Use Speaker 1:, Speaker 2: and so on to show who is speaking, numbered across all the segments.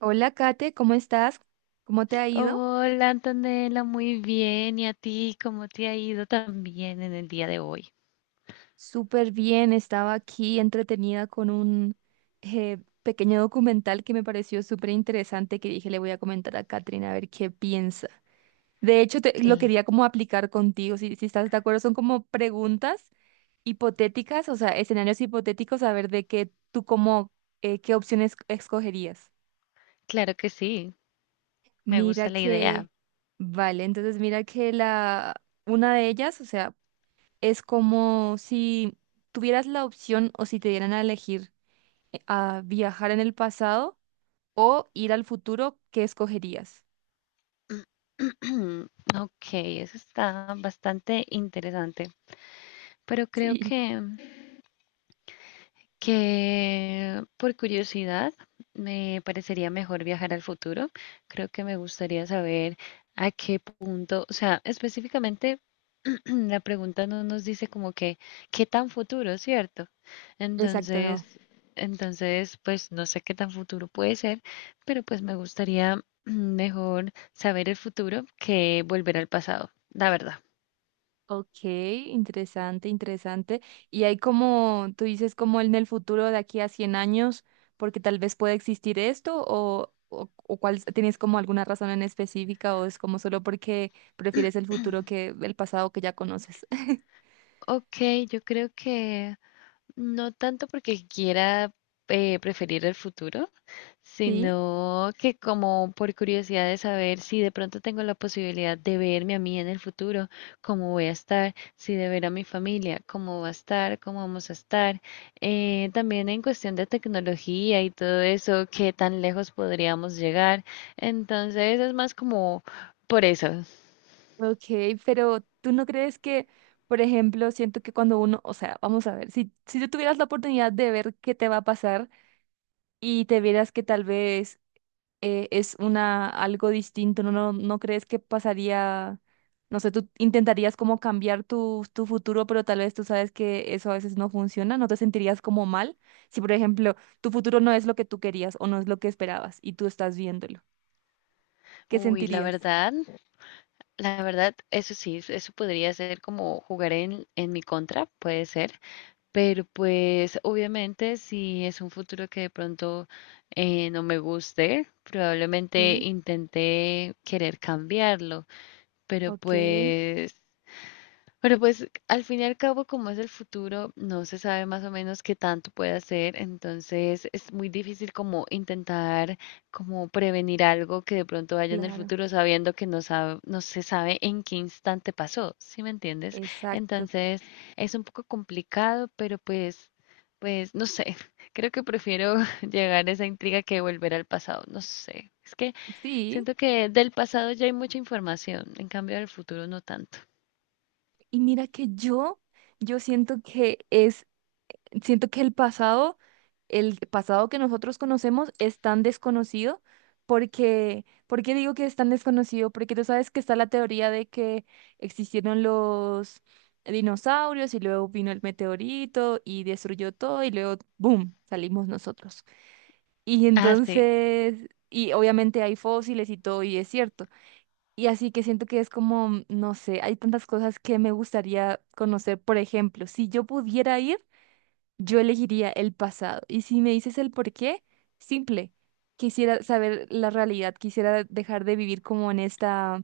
Speaker 1: Hola, Kate, ¿cómo estás? ¿Cómo te ha ido?
Speaker 2: Hola Antonella, muy bien. ¿Y a ti cómo te ha ido también en el día de hoy?
Speaker 1: Súper bien, estaba aquí entretenida con un eh, pequeño documental que me pareció súper interesante que dije le voy a comentar a Katrina a ver qué piensa. De hecho, lo quería como aplicar contigo, si estás de acuerdo, son como preguntas hipotéticas, o sea, escenarios hipotéticos, a ver de qué tú como, qué opciones escogerías.
Speaker 2: Claro que sí, me gusta
Speaker 1: Mira
Speaker 2: la idea.
Speaker 1: que, vale, entonces mira que la, una de ellas, o sea, es como si tuvieras la opción o si te dieran a elegir a viajar en el pasado o ir al futuro, ¿qué escogerías?
Speaker 2: Ok, eso está bastante interesante, pero creo
Speaker 1: Sí.
Speaker 2: que por curiosidad me parecería mejor viajar al futuro. Creo que me gustaría saber a qué punto, o sea, específicamente la pregunta no nos dice como que qué tan futuro, ¿cierto?
Speaker 1: Exacto, no.
Speaker 2: Entonces, entonces, pues no sé qué tan futuro puede ser, pero pues me gustaría mejor saber el futuro que volver al pasado, la verdad.
Speaker 1: Ok, interesante, interesante. Y hay como, tú dices como en el futuro de aquí a 100 años, porque tal vez pueda existir esto o cuál, ¿tienes como alguna razón en específica o es como solo porque prefieres el futuro que el pasado que ya conoces?
Speaker 2: Ok, yo creo que no tanto porque quiera preferir el futuro,
Speaker 1: Sí.
Speaker 2: sino que como por curiosidad de saber si de pronto tengo la posibilidad de verme a mí en el futuro, cómo voy a estar, si de ver a mi familia, cómo va a estar, cómo vamos a estar. También en cuestión de tecnología y todo eso, qué tan lejos podríamos llegar. Entonces es más como... Por eso,
Speaker 1: Ok, pero tú no crees que, por ejemplo, siento que cuando uno, o sea, vamos a ver, si tú tuvieras la oportunidad de ver qué te va a pasar y te vieras que tal vez es una algo distinto, ¿no crees que pasaría, no sé, tú intentarías como cambiar tu futuro, pero tal vez tú sabes que eso a veces no funciona? ¿No te sentirías como mal si, por ejemplo, tu futuro no es lo que tú querías o no es lo que esperabas y tú estás viéndolo? ¿Qué
Speaker 2: uy,
Speaker 1: sentirías?
Speaker 2: la verdad, eso sí, eso podría ser como jugar en mi contra, puede ser. Pero pues obviamente si es un futuro que de pronto no me guste, probablemente
Speaker 1: Sí,
Speaker 2: intenté querer cambiarlo, pero
Speaker 1: ok,
Speaker 2: pues pero pues al fin y al cabo, como es el futuro, no se sabe más o menos qué tanto puede hacer, entonces es muy difícil como intentar como prevenir algo que de pronto vaya en el
Speaker 1: claro.
Speaker 2: futuro sabiendo que no se sabe en qué instante pasó, ¿sí me entiendes?
Speaker 1: Exacto.
Speaker 2: Entonces es un poco complicado, pero pues, pues no sé, creo que prefiero llegar a esa intriga que volver al pasado, no sé. Es que
Speaker 1: Sí,
Speaker 2: siento que del pasado ya hay mucha información, en cambio del futuro no tanto.
Speaker 1: y mira que yo siento que es, siento que el pasado que nosotros conocemos es tan desconocido porque, ¿por qué digo que es tan desconocido? Porque tú sabes que está la teoría de que existieron los dinosaurios y luego vino el meteorito y destruyó todo y luego, ¡boom!, salimos nosotros. Y
Speaker 2: Ah, sí.
Speaker 1: entonces, y obviamente hay fósiles y todo y es cierto. Y así que siento que es como, no sé, hay tantas cosas que me gustaría conocer. Por ejemplo, si yo pudiera ir, yo elegiría el pasado. Y si me dices el por qué, simple. Quisiera saber la realidad, quisiera dejar de vivir como en esta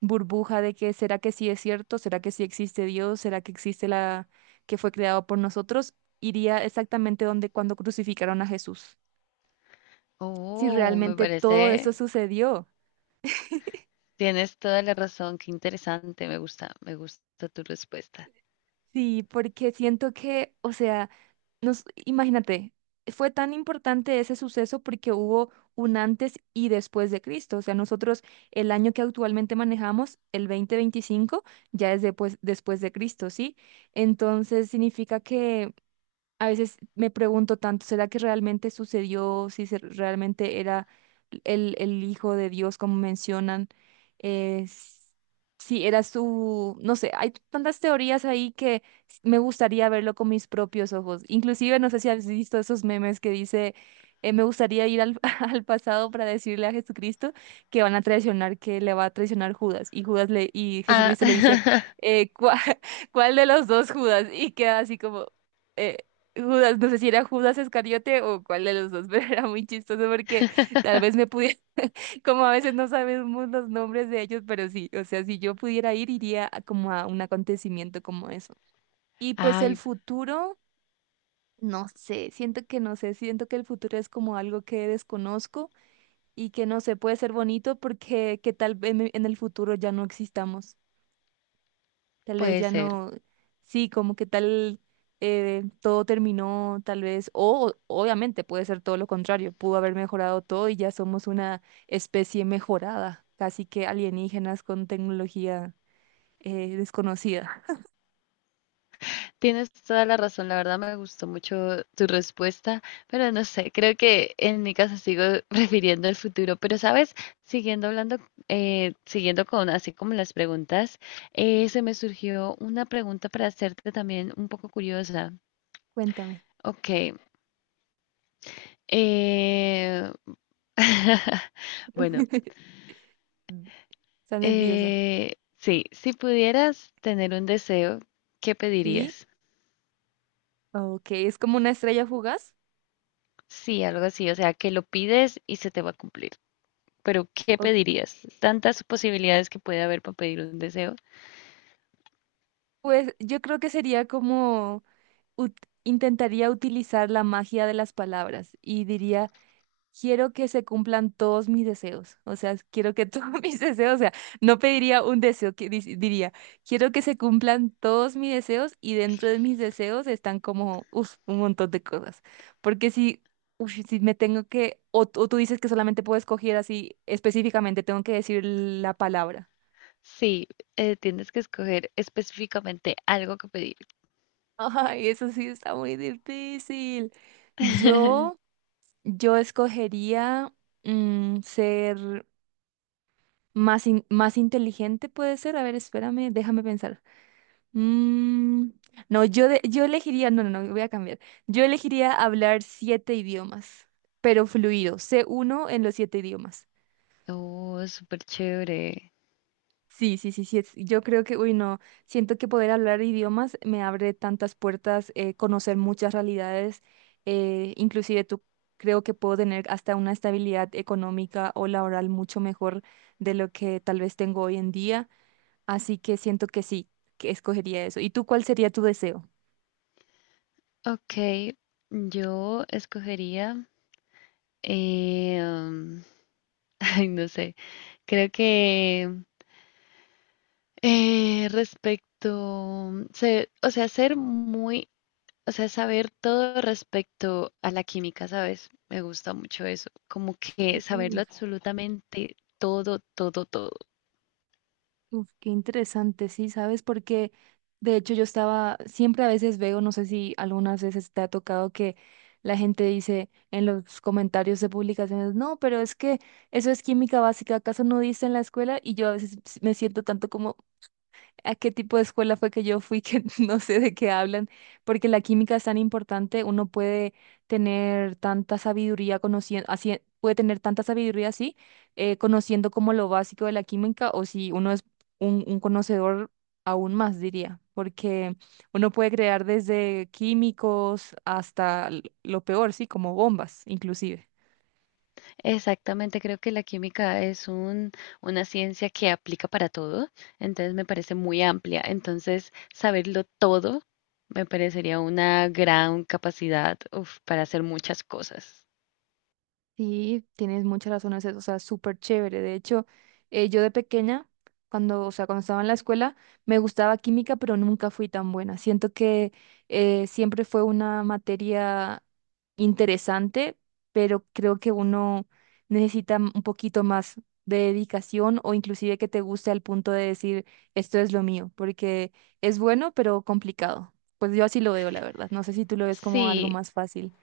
Speaker 1: burbuja de que será que sí es cierto, será que sí existe Dios, será que existe la que fue creado por nosotros. Iría exactamente donde cuando crucificaron a Jesús. Si
Speaker 2: Oh, me
Speaker 1: realmente todo eso
Speaker 2: parece,
Speaker 1: sucedió.
Speaker 2: tienes toda la razón, qué interesante, me gusta tu respuesta.
Speaker 1: Sí, porque siento que, o sea, nos, imagínate, fue tan importante ese suceso porque hubo un antes y después de Cristo. O sea, nosotros el año que actualmente manejamos, el 2025, ya es después, después de Cristo, ¿sí? Entonces significa que a veces me pregunto tanto, ¿será que realmente sucedió? Si realmente era el Hijo de Dios, como mencionan, es si era su, no sé, hay tantas teorías ahí que me gustaría verlo con mis propios ojos. Inclusive, no sé si has visto esos memes que dice, me gustaría ir al pasado para decirle a Jesucristo que van a traicionar, que le va a traicionar Judas. Y Judas le, y Jesucristo le dice,
Speaker 2: Ah,
Speaker 1: eh, "¿Cuá- ¿cuál, de los dos Judas?". Y queda así como, eh, Judas, no sé si era Judas Escariote o cuál de los dos, pero era muy chistoso porque tal vez me pudiera, como a veces no sabemos los nombres de ellos, pero sí, o sea, si yo pudiera ir, iría a como a un acontecimiento como eso. Y pues el
Speaker 2: ay,
Speaker 1: futuro, no sé, siento que no sé, siento que el futuro es como algo que desconozco y que no sé, puede ser bonito porque que tal vez en el futuro ya no existamos. Tal vez
Speaker 2: puede
Speaker 1: ya
Speaker 2: ser.
Speaker 1: no, sí, como que tal todo terminó, tal vez, o obviamente puede ser todo lo contrario, pudo haber mejorado todo y ya somos una especie mejorada, casi que alienígenas con tecnología desconocida.
Speaker 2: Tienes toda la razón, la verdad me gustó mucho tu respuesta, pero no sé, creo que en mi caso sigo refiriendo al futuro, pero sabes, siguiendo hablando, siguiendo con así como las preguntas, se me surgió una pregunta para hacerte también un poco curiosa.
Speaker 1: Cuéntame.
Speaker 2: Ok, eh, bueno,
Speaker 1: Mm. Está nerviosa.
Speaker 2: sí, si pudieras tener un deseo, ¿qué
Speaker 1: ¿Sí?
Speaker 2: pedirías?
Speaker 1: Ok, es como una estrella fugaz.
Speaker 2: Sí, algo así, o sea, que lo pides y se te va a cumplir. Pero, ¿qué
Speaker 1: Ok.
Speaker 2: pedirías? Tantas posibilidades que puede haber para pedir un deseo.
Speaker 1: Pues yo creo que sería como ut- intentaría utilizar la magia de las palabras y diría quiero que se cumplan todos mis deseos. O sea, quiero que todos mis deseos, o sea, no pediría un deseo, que diría, quiero que se cumplan todos mis deseos y dentro de mis deseos están como, uf, un montón de cosas. Porque si, uf, si me tengo que, o tú dices que solamente puedo escoger así específicamente, tengo que decir la palabra.
Speaker 2: Sí, tienes que escoger específicamente algo que pedir.
Speaker 1: Ay, eso sí está muy difícil. Yo, yo escogería ser más, más inteligente puede ser. A ver, espérame, déjame pensar. Mm, no, yo yo elegiría, no, no, no, voy a cambiar. Yo elegiría hablar siete idiomas, pero fluido, c uno en los siete idiomas.
Speaker 2: Oh, súper chévere.
Speaker 1: Sí, sí, sí, sí. Yo creo que, uy, no, siento que poder hablar idiomas me abre tantas puertas, conocer muchas realidades, inclusive tú creo que puedo tener hasta una estabilidad económica o laboral mucho mejor de lo que tal vez tengo hoy en día. Así que siento que sí, que escogería eso. ¿Y tú cuál sería tu deseo?
Speaker 2: Ok, yo escogería, eh, um, ay, no sé, creo que o sea, ser muy, o sea, saber todo respecto a la química, ¿sabes? Me gusta mucho eso, como que saberlo
Speaker 1: Uf,
Speaker 2: absolutamente todo, todo, todo.
Speaker 1: uf, qué interesante, sí, ¿sabes? Porque de hecho yo estaba, siempre a veces veo, no sé si algunas veces te ha tocado que la gente dice en los comentarios de publicaciones, no, pero es que eso es química básica, ¿acaso no dice en la escuela? Y yo a veces me siento tanto como, a qué tipo de escuela fue que yo fui, que no sé de qué hablan, porque la química es tan importante, uno puede tener tanta sabiduría conociendo, así, puede tener tanta sabiduría así, conociendo como lo básico de la química, o si uno es un conocedor aún más, diría, porque uno puede crear desde químicos hasta lo peor, sí, como bombas, inclusive.
Speaker 2: Exactamente, creo que la química es un, una ciencia que aplica para todo, entonces me parece muy amplia, entonces saberlo todo me parecería una gran capacidad, uf, para hacer muchas cosas.
Speaker 1: Sí, tienes muchas razones, o sea, súper chévere. De hecho, yo de pequeña, cuando, o sea, cuando estaba en la escuela, me gustaba química, pero nunca fui tan buena. Siento que siempre fue una materia interesante, pero creo que uno necesita un poquito más de dedicación o inclusive que te guste al punto de decir, esto es lo mío, porque es bueno, pero complicado. Pues yo así lo veo, la verdad. No sé si tú lo ves como algo
Speaker 2: Sí,
Speaker 1: más fácil.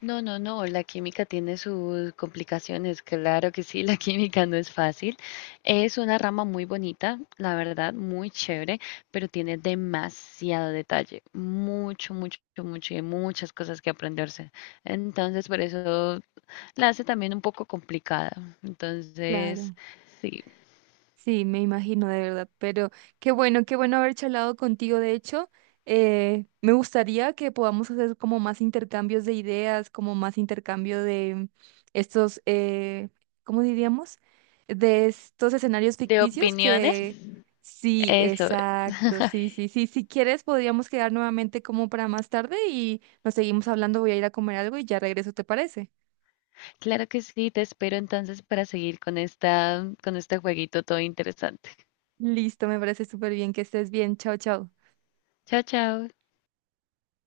Speaker 2: no, no, no, la química tiene sus complicaciones, claro que sí, la química no es fácil. Es una rama muy bonita, la verdad, muy chévere, pero tiene demasiado detalle, mucho, mucho, mucho y muchas cosas que aprenderse. Entonces, por eso la hace también un poco complicada. Entonces,
Speaker 1: Claro.
Speaker 2: sí,
Speaker 1: Sí, me imagino de verdad, pero qué bueno haber charlado contigo. De hecho, me gustaría que podamos hacer como más intercambios de ideas, como más intercambio de estos, ¿cómo diríamos? De estos escenarios
Speaker 2: de
Speaker 1: ficticios
Speaker 2: opiniones,
Speaker 1: que sí,
Speaker 2: eso.
Speaker 1: exacto, sí, sí, sí. Si quieres, podríamos quedar nuevamente como para más tarde y nos seguimos hablando. Voy a ir a comer algo y ya regreso, ¿te parece?
Speaker 2: Claro que sí, te espero entonces para seguir con esta, con este jueguito todo interesante.
Speaker 1: Listo, me parece súper bien que estés bien. Chao, chao.
Speaker 2: Chao, chao.